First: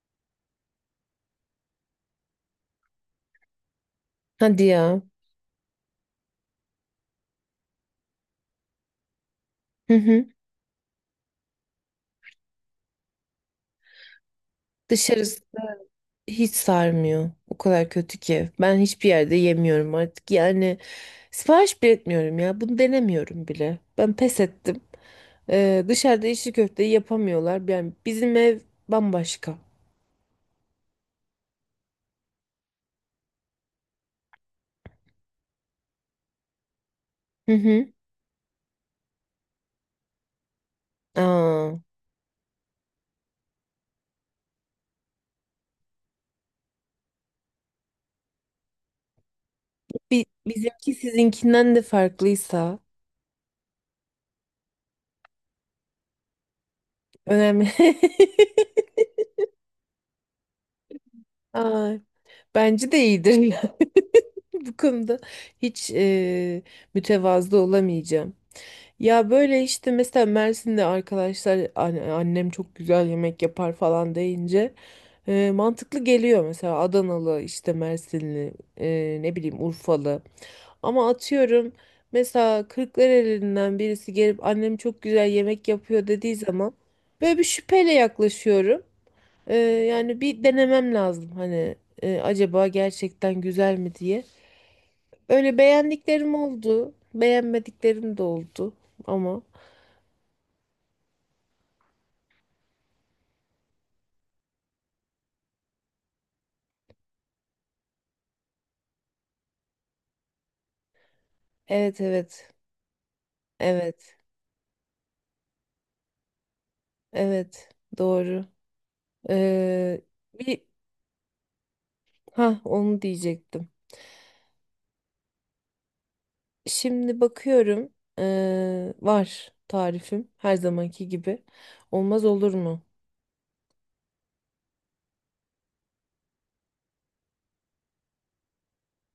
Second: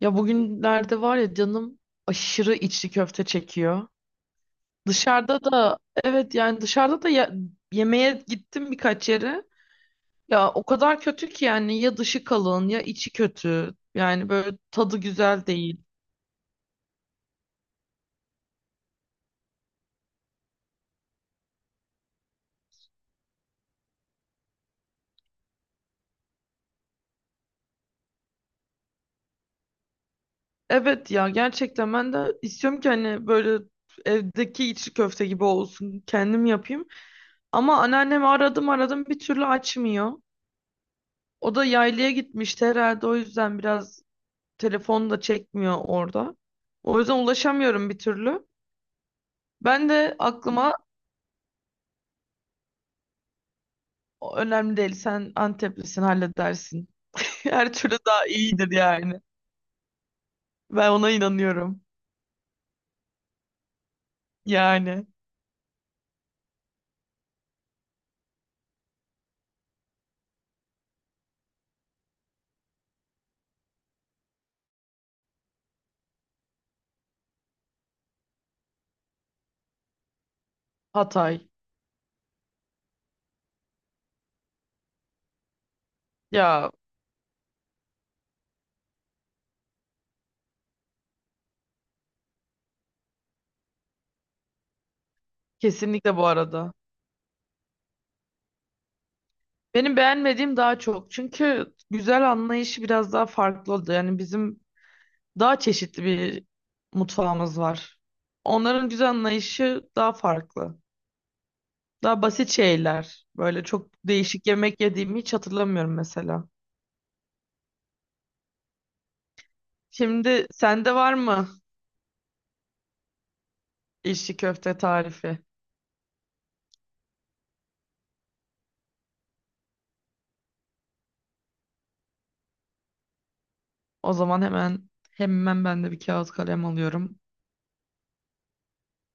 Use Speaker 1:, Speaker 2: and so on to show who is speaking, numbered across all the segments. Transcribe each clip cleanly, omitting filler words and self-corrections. Speaker 1: Ya bugünlerde var ya canım aşırı içli köfte çekiyor.
Speaker 2: Hadi ya.
Speaker 1: Dışarıda da evet yani dışarıda da yemeğe gittim birkaç yere.
Speaker 2: Hı hı.
Speaker 1: Ya o kadar kötü ki yani ya dışı kalın ya içi kötü. Yani böyle tadı
Speaker 2: Dışarısı
Speaker 1: güzel değil.
Speaker 2: hiç sarmıyor. O kadar kötü ki. Ben hiçbir yerde yemiyorum artık. Yani sipariş bile etmiyorum ya. Bunu denemiyorum bile. Ben pes ettim. Dışarıda içli köfteyi yapamıyorlar. Yani bizim ev bambaşka.
Speaker 1: Evet ya gerçekten ben de istiyorum ki hani böyle evdeki içli köfte gibi olsun kendim yapayım.
Speaker 2: Hı
Speaker 1: Ama
Speaker 2: hı.
Speaker 1: anneannemi aradım aradım bir türlü açmıyor. O da
Speaker 2: Aa,
Speaker 1: yaylaya gitmişti herhalde o yüzden biraz telefon da çekmiyor orada. O yüzden ulaşamıyorum bir türlü. Ben de aklıma
Speaker 2: bizimki sizinkinden de farklıysa
Speaker 1: önemli değil, sen Anteplisin halledersin.
Speaker 2: önemli.
Speaker 1: Her türlü daha iyidir yani. Ben ona inanıyorum.
Speaker 2: Aa, bence de iyidir, ya. Bu
Speaker 1: Yani
Speaker 2: konuda hiç mütevazı olamayacağım. Ya böyle işte mesela Mersin'de arkadaşlar annem çok güzel yemek yapar falan deyince mantıklı geliyor mesela Adanalı işte Mersinli ne bileyim Urfalı ama
Speaker 1: Hatay.
Speaker 2: atıyorum mesela Kırklareli'nden birisi gelip annem çok güzel yemek yapıyor dediği
Speaker 1: Ya
Speaker 2: zaman böyle bir şüpheyle yaklaşıyorum. Yani bir denemem lazım hani acaba gerçekten güzel mi diye. Öyle
Speaker 1: kesinlikle bu
Speaker 2: beğendiklerim
Speaker 1: arada.
Speaker 2: oldu, beğenmediklerim de oldu ama.
Speaker 1: Benim beğenmediğim daha çok. Çünkü güzel anlayışı biraz daha farklı oldu. Yani bizim daha çeşitli bir mutfağımız var. Onların güzel anlayışı daha farklı.
Speaker 2: Evet
Speaker 1: Daha
Speaker 2: evet.
Speaker 1: basit şeyler. Böyle çok
Speaker 2: Evet.
Speaker 1: değişik yemek yediğimi hiç hatırlamıyorum mesela.
Speaker 2: Evet. Doğru. Ee,
Speaker 1: Şimdi
Speaker 2: bir
Speaker 1: sende var mı
Speaker 2: Ha onu diyecektim.
Speaker 1: içli köfte tarifi?
Speaker 2: Şimdi bakıyorum. Var tarifim her zamanki gibi. Olmaz olur mu?
Speaker 1: O zaman hemen hemen ben de bir kağıt kalem alıyorum.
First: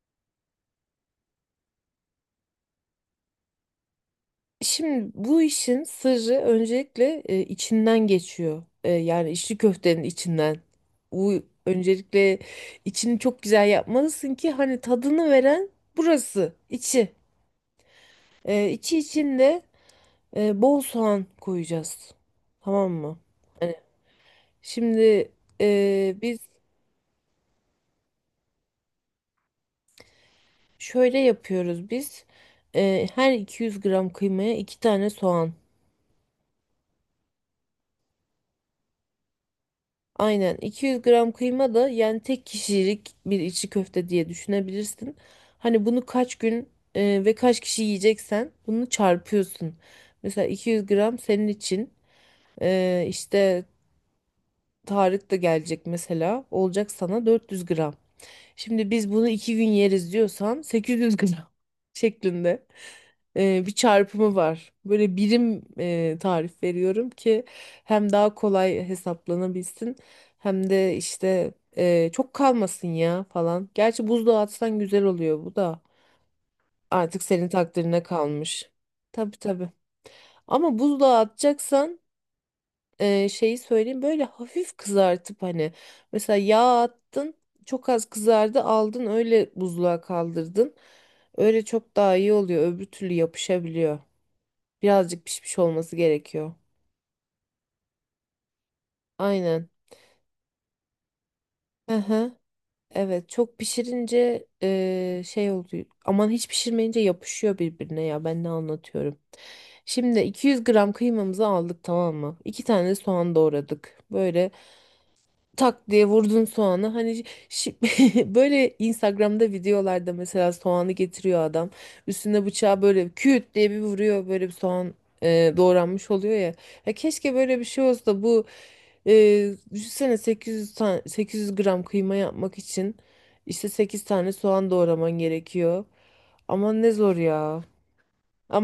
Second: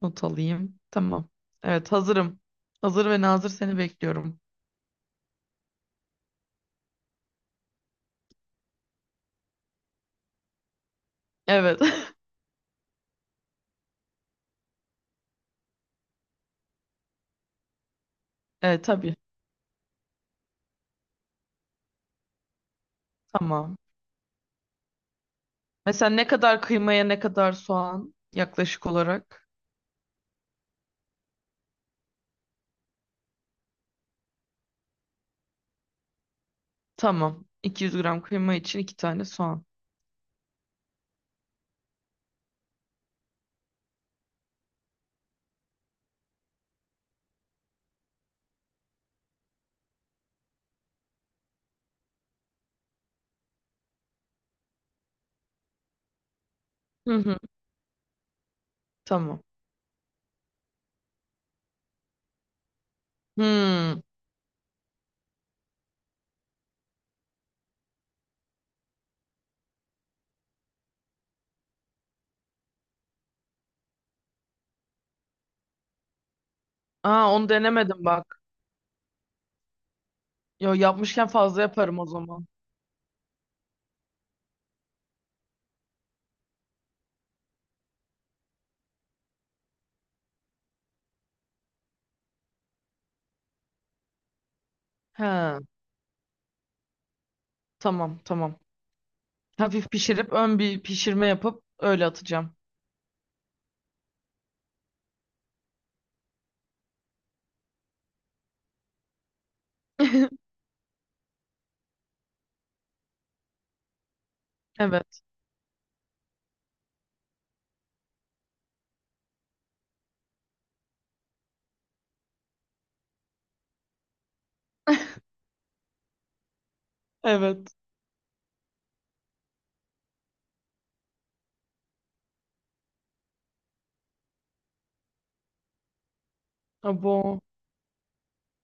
Speaker 1: Not alayım. Tamam. Evet hazırım. Hazır ve nazır seni bekliyorum.
Speaker 2: Şimdi bu işin sırrı öncelikle içinden geçiyor. Yani içli köftenin içinden. Bu
Speaker 1: Evet.
Speaker 2: öncelikle içini çok güzel yapmalısın ki hani tadını veren burası, içi.
Speaker 1: Evet
Speaker 2: İçi
Speaker 1: tabii.
Speaker 2: içinde. Bol soğan koyacağız. Tamam mı? Hani
Speaker 1: Tamam.
Speaker 2: şimdi
Speaker 1: Mesela ne
Speaker 2: biz
Speaker 1: kadar kıymaya ne kadar soğan yaklaşık olarak?
Speaker 2: şöyle yapıyoruz biz. Her 200 gram kıymaya 2 tane soğan.
Speaker 1: Tamam. 200 gram kıyma için iki tane soğan.
Speaker 2: Aynen 200 gram kıyma da yani tek kişilik bir içi köfte diye düşünebilirsin. Hani bunu kaç gün ve kaç kişi yiyeceksen bunu çarpıyorsun. Mesela 200 gram senin için işte Tarık da gelecek mesela olacak
Speaker 1: Hı
Speaker 2: sana
Speaker 1: hı.
Speaker 2: 400 gram. Şimdi biz bunu
Speaker 1: Tamam.
Speaker 2: iki gün yeriz diyorsan 800 gram şeklinde bir
Speaker 1: Hmm.
Speaker 2: çarpımı var. Böyle birim tarif veriyorum ki hem daha kolay hesaplanabilsin hem de işte çok kalmasın ya falan. Gerçi buzluğa atsan güzel oluyor bu da artık
Speaker 1: Aa
Speaker 2: senin
Speaker 1: onu
Speaker 2: takdirine
Speaker 1: denemedim bak.
Speaker 2: kalmış. Tabii tabii.
Speaker 1: Yo
Speaker 2: Ama buzluğa
Speaker 1: yapmışken fazla
Speaker 2: atacaksan
Speaker 1: yaparım o zaman.
Speaker 2: şeyi söyleyeyim böyle hafif kızartıp hani mesela yağ attın çok az kızardı aldın öyle buzluğa kaldırdın. Öyle çok daha iyi oluyor öbür türlü yapışabiliyor.
Speaker 1: He,
Speaker 2: Birazcık pişmiş olması gerekiyor.
Speaker 1: tamam tamam.
Speaker 2: Aynen.
Speaker 1: Hafif pişirip ön bir pişirme yapıp
Speaker 2: Hı
Speaker 1: öyle
Speaker 2: hı.
Speaker 1: atacağım.
Speaker 2: Evet çok pişirince şey oluyor. Aman hiç pişirmeyince yapışıyor birbirine ya ben ne anlatıyorum. Şimdi 200 gram kıymamızı aldık tamam mı? İki tane soğan doğradık. Böyle
Speaker 1: Evet.
Speaker 2: tak diye vurdun soğanı. Hani böyle Instagram'da videolarda mesela soğanı getiriyor adam. Üstüne bıçağı böyle küt diye bir vuruyor. Böyle bir soğan doğranmış oluyor ya. Ya keşke böyle bir
Speaker 1: Evet.
Speaker 2: şey olsa da bu düşünsene 800 tane 800 gram kıyma yapmak için işte 8 tane soğan doğraman gerekiyor. Ama ne zor
Speaker 1: Abo.
Speaker 2: ya.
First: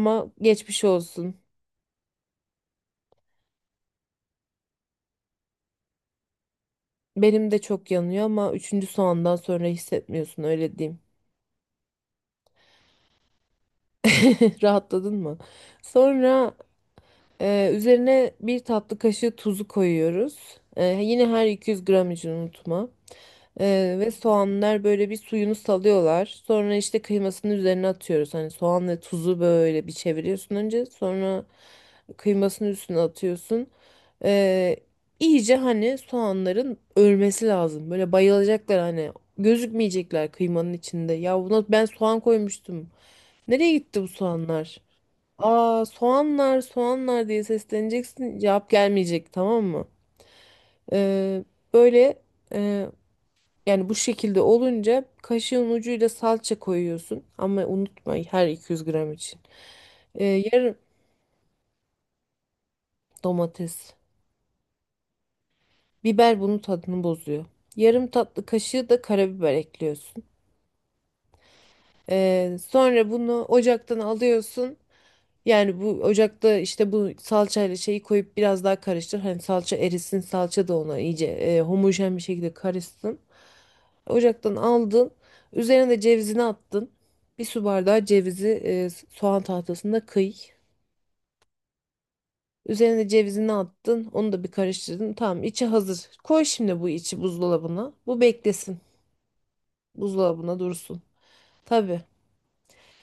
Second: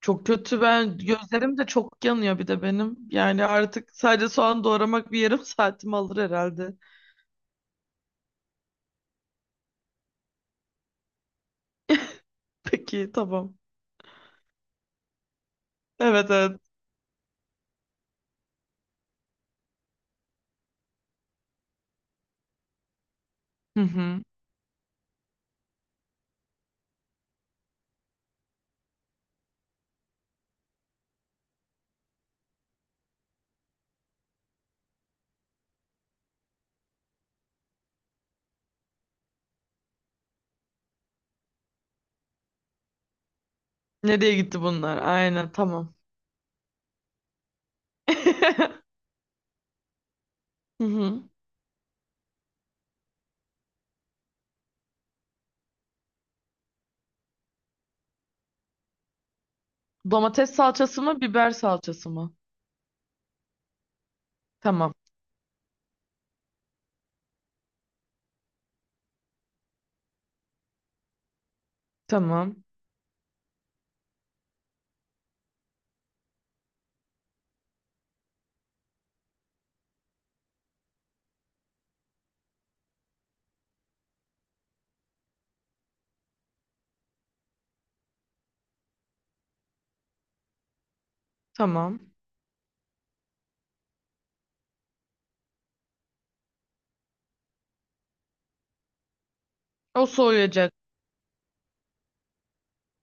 Speaker 1: Çok kötü,
Speaker 2: geçmiş
Speaker 1: ben
Speaker 2: olsun.
Speaker 1: gözlerim de çok yanıyor bir de benim. Yani artık sadece soğan doğramak bir yarım saatimi alır herhalde.
Speaker 2: Benim de çok yanıyor ama üçüncü soğandan sonra hissetmiyorsun öyle diyeyim.
Speaker 1: Peki tamam.
Speaker 2: Rahatladın mı?
Speaker 1: Evet
Speaker 2: Sonra
Speaker 1: evet.
Speaker 2: üzerine bir tatlı kaşığı tuzu koyuyoruz. Yine her 200 gram için unutma.
Speaker 1: Hı
Speaker 2: Ve
Speaker 1: hı.
Speaker 2: soğanlar böyle bir suyunu salıyorlar. Sonra işte kıymasını üzerine atıyoruz. Hani soğan ve tuzu böyle bir çeviriyorsun önce. Sonra kıymasını üstüne atıyorsun. E, iyice hani soğanların ölmesi lazım. Böyle bayılacaklar hani. Gözükmeyecekler kıymanın içinde. Ya buna ben soğan koymuştum. Nereye gitti bu
Speaker 1: Nereye gitti
Speaker 2: soğanlar?
Speaker 1: bunlar? Aynen
Speaker 2: Aa
Speaker 1: tamam.
Speaker 2: soğanlar soğanlar diye sesleneceksin cevap gelmeyecek tamam mı?
Speaker 1: Hı hı.
Speaker 2: Ee, Böyle e, yani bu şekilde olunca kaşığın ucuyla salça koyuyorsun ama unutma her 200 gram için.
Speaker 1: Domates
Speaker 2: Yarım
Speaker 1: salçası mı biber salçası mı?
Speaker 2: domates
Speaker 1: Tamam.
Speaker 2: biber bunun tadını bozuyor. Yarım tatlı kaşığı da karabiber ekliyorsun.
Speaker 1: Tamam.
Speaker 2: Sonra bunu ocaktan alıyorsun. Yani bu ocakta işte bu salçayla şeyi koyup biraz daha karıştır. Hani salça erisin, salça da ona iyice homojen bir şekilde karışsın. Ocaktan aldın. Üzerine de cevizini attın. Bir su bardağı cevizi soğan tahtasında kıy.
Speaker 1: Tamam.
Speaker 2: Üzerine cevizini attın. Onu da bir karıştırdın. Tamam, içi hazır. Koy şimdi bu içi buzdolabına. Bu beklesin.
Speaker 1: O
Speaker 2: Buzdolabına
Speaker 1: soğuyacak.
Speaker 2: dursun. Tabii.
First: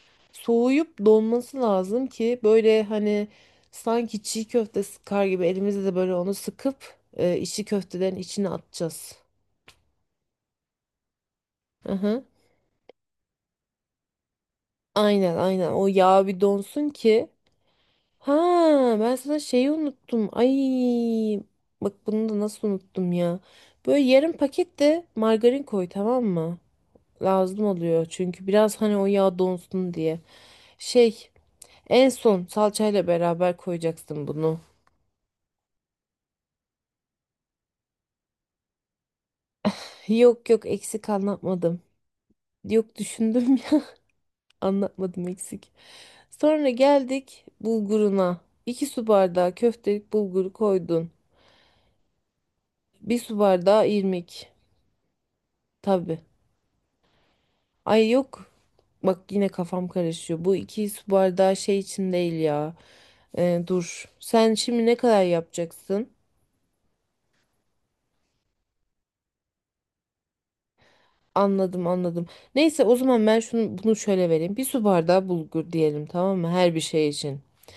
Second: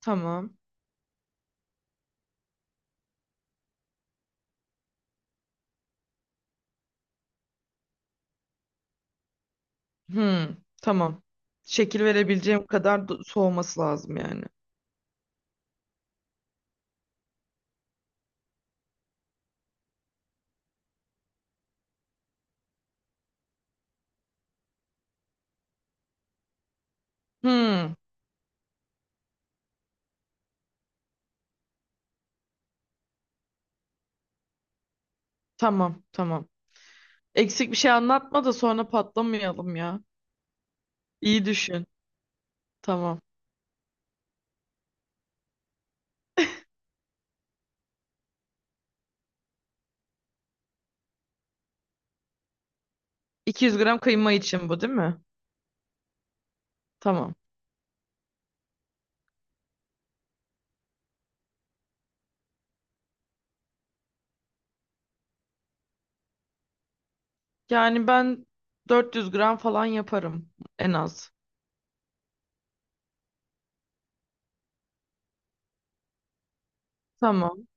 Speaker 1: Tamam.
Speaker 2: Soğuyup donması lazım ki böyle hani sanki çiğ köfte sıkar gibi elimizde de böyle onu sıkıp içi köftelerin içine atacağız.
Speaker 1: Hmm, tamam.
Speaker 2: Hı
Speaker 1: Şekil
Speaker 2: hı.
Speaker 1: verebileceğim kadar soğuması lazım yani.
Speaker 2: Aynen aynen o yağ bir donsun ki. Ha ben sana şeyi unuttum. Ay bak bunu da nasıl unuttum ya. Böyle yarım paket de margarin koy tamam mı? Lazım
Speaker 1: Hmm,
Speaker 2: oluyor çünkü biraz hani o yağ donsun diye. Şey En son salçayla beraber koyacaksın bunu.
Speaker 1: tamam, tamam. Eksik bir şey anlatma da sonra patlamayalım ya.
Speaker 2: Yok yok eksik
Speaker 1: İyi
Speaker 2: anlatmadım.
Speaker 1: düşün.
Speaker 2: Yok
Speaker 1: Tamam.
Speaker 2: düşündüm ya anlatmadım eksik. Sonra geldik bulguruna. İki su bardağı köftelik bulguru koydun. Bir su
Speaker 1: 200
Speaker 2: bardağı
Speaker 1: gram kıyma
Speaker 2: irmik.
Speaker 1: için bu değil mi?
Speaker 2: Tabii.
Speaker 1: Tamam.
Speaker 2: Ay yok. Bak yine kafam karışıyor. Bu 2 su bardağı şey için değil ya. Dur. Sen şimdi ne kadar yapacaksın?
Speaker 1: Yani ben 400 gram falan yaparım en az.
Speaker 2: Anladım anladım. Neyse o zaman ben şunu bunu şöyle vereyim. Bir su bardağı bulgur diyelim tamam mı? Her bir şey için.
Speaker 1: Tamam.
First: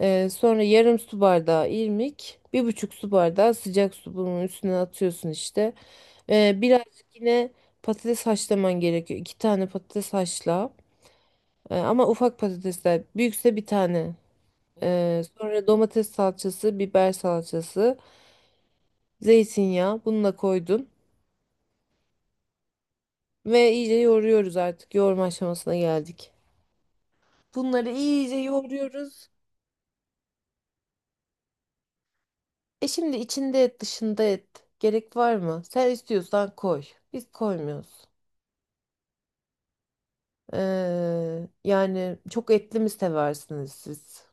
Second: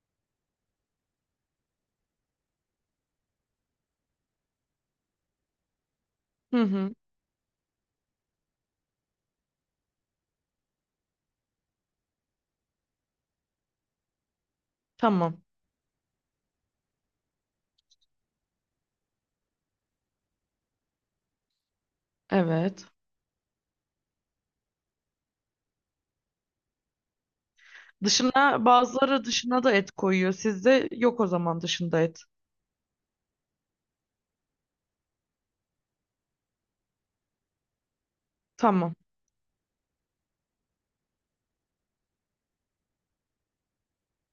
Speaker 2: Sonra yarım su bardağı irmik, bir buçuk su bardağı sıcak su bunun üstüne atıyorsun işte.
Speaker 1: Hı hı.
Speaker 2: Birazcık yine patates haşlaman gerekiyor. İki tane patates haşla. Ama ufak patatesler. Büyükse bir tane.
Speaker 1: Tamam.
Speaker 2: Sonra domates salçası, biber salçası, zeytinyağı bunu da koydun.
Speaker 1: Evet.
Speaker 2: Ve iyice yoğuruyoruz artık. Yoğurma aşamasına geldik. Bunları iyice
Speaker 1: Dışına bazıları
Speaker 2: yoğuruyoruz.
Speaker 1: dışına da et koyuyor. Sizde yok o zaman dışında et.
Speaker 2: Şimdi içinde et, dışında et. Gerek var mı? Sen istiyorsan koy. Biz koymuyoruz.
Speaker 1: Tamam.
Speaker 2: Yani çok etli mi seversiniz siz?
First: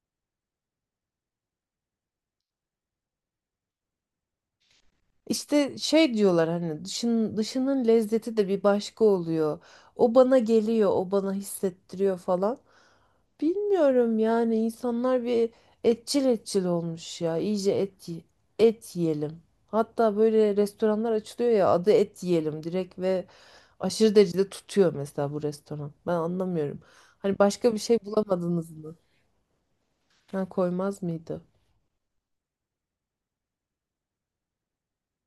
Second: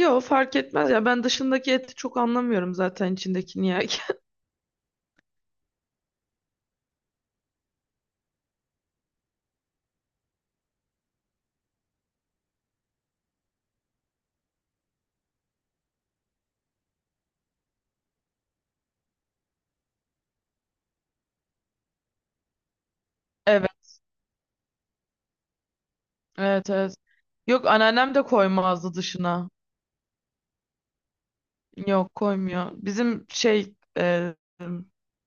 Speaker 1: Yo fark etmez ya, ben dışındaki eti çok anlamıyorum zaten içindekini ya.
Speaker 2: İşte şey diyorlar hani dışının lezzeti de bir başka oluyor. O bana geliyor, o bana hissettiriyor falan. Bilmiyorum yani insanlar bir etçil etçil olmuş ya. İyice et, et yiyelim. Hatta böyle restoranlar açılıyor ya adı et yiyelim direkt ve
Speaker 1: Evet,
Speaker 2: aşırı derecede tutuyor mesela bu restoran. Ben
Speaker 1: evet,
Speaker 2: anlamıyorum.
Speaker 1: evet.
Speaker 2: Hani
Speaker 1: Yok
Speaker 2: başka bir şey
Speaker 1: anneannem de
Speaker 2: bulamadınız
Speaker 1: koymazdı
Speaker 2: mı?
Speaker 1: dışına.
Speaker 2: Ha, koymaz mıydı?
Speaker 1: Yok koymuyor. Bizim şey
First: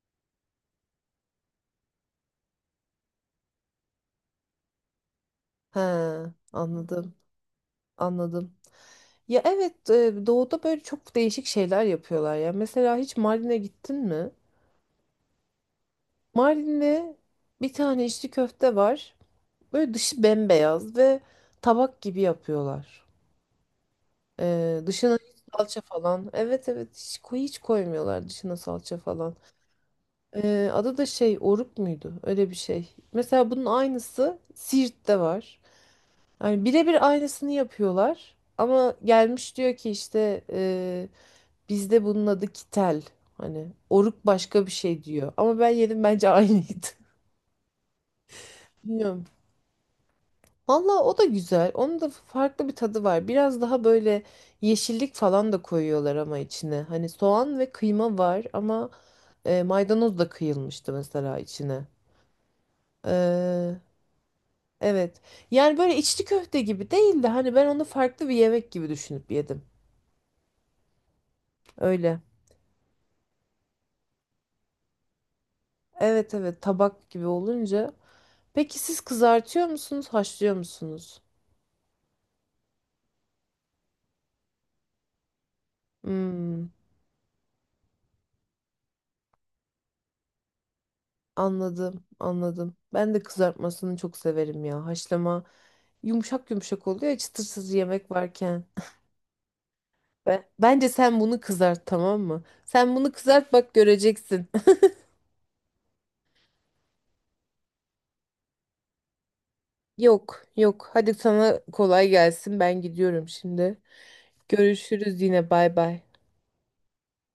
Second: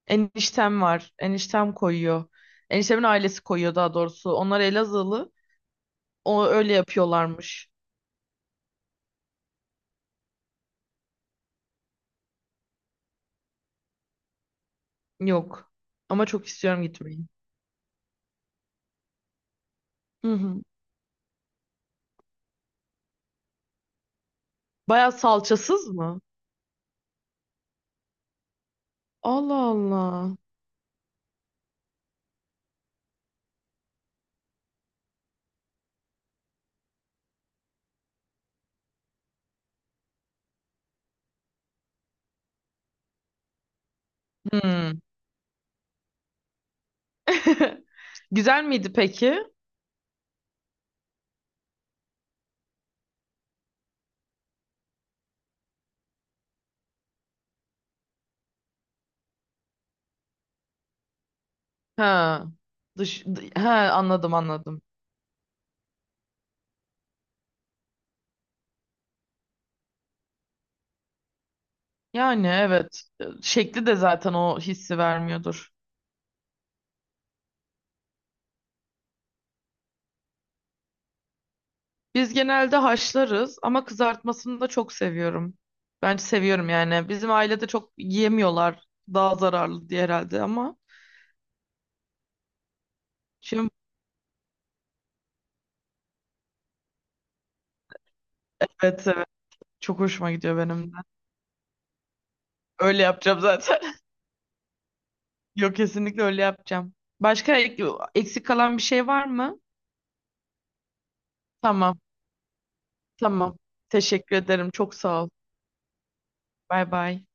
Speaker 1: eniştem var. Eniştem koyuyor. Eniştemin ailesi koyuyor daha doğrusu. Onlar Elazığlı.
Speaker 2: He,
Speaker 1: O öyle
Speaker 2: anladım,
Speaker 1: yapıyorlarmış.
Speaker 2: anladım. Ya evet, doğuda böyle çok değişik şeyler yapıyorlar ya. Mesela hiç Mardin'e gittin mi?
Speaker 1: Yok. Ama çok istiyorum
Speaker 2: Mardin'de
Speaker 1: gitmeyi.
Speaker 2: bir tane içli köfte var. Böyle dışı
Speaker 1: Hı hı.
Speaker 2: bembeyaz ve tabak gibi yapıyorlar.
Speaker 1: Baya
Speaker 2: Dışına hiç salça
Speaker 1: salçasız mı?
Speaker 2: falan. Evet evet hiç, hiç koymuyorlar dışına salça falan.
Speaker 1: Allah Allah.
Speaker 2: Adı da şey oruk muydu? Öyle bir şey. Mesela bunun aynısı Siirt'te var. Yani birebir aynısını yapıyorlar. Ama gelmiş diyor ki işte bizde bunun adı kitel. Hani oruk başka bir
Speaker 1: Hmm.
Speaker 2: şey diyor. Ama ben yedim bence aynıydı.
Speaker 1: Güzel miydi
Speaker 2: Bilmiyorum.
Speaker 1: peki?
Speaker 2: Valla o da güzel. Onun da farklı bir tadı var. Biraz daha böyle yeşillik falan da koyuyorlar ama içine. Hani soğan ve kıyma var ama maydanoz da kıyılmıştı mesela içine.
Speaker 1: Ha. Ha
Speaker 2: Ee,
Speaker 1: anladım anladım.
Speaker 2: evet. Yani böyle içli köfte gibi değil de hani ben onu farklı bir yemek gibi düşünüp yedim. Öyle.
Speaker 1: Yani evet. Şekli de zaten o hissi vermiyordur.
Speaker 2: Evet evet tabak gibi olunca. Peki siz kızartıyor musunuz, haşlıyor musunuz?
Speaker 1: Biz genelde haşlarız ama kızartmasını da çok seviyorum. Ben
Speaker 2: Hmm,
Speaker 1: seviyorum yani. Bizim ailede çok yiyemiyorlar. Daha zararlı diye herhalde ama.
Speaker 2: anladım, anladım. Ben de
Speaker 1: Şimdi
Speaker 2: kızartmasını çok severim ya. Haşlama yumuşak yumuşak oluyor ya, çıtırsız yemek varken.
Speaker 1: evet evet. Çok hoşuma gidiyor
Speaker 2: Bence
Speaker 1: benim de.
Speaker 2: sen bunu kızart tamam mı? Sen
Speaker 1: Öyle
Speaker 2: bunu
Speaker 1: yapacağım
Speaker 2: kızart bak
Speaker 1: zaten.
Speaker 2: göreceksin.
Speaker 1: Yok kesinlikle öyle yapacağım. Başka eksik kalan bir şey var mı?
Speaker 2: Yok, yok. Hadi sana
Speaker 1: Tamam.
Speaker 2: kolay gelsin. Ben gidiyorum
Speaker 1: Tamam.
Speaker 2: şimdi.
Speaker 1: Teşekkür ederim. Çok
Speaker 2: Görüşürüz
Speaker 1: sağ ol.
Speaker 2: yine. Bay bay.
Speaker 1: Bay bay.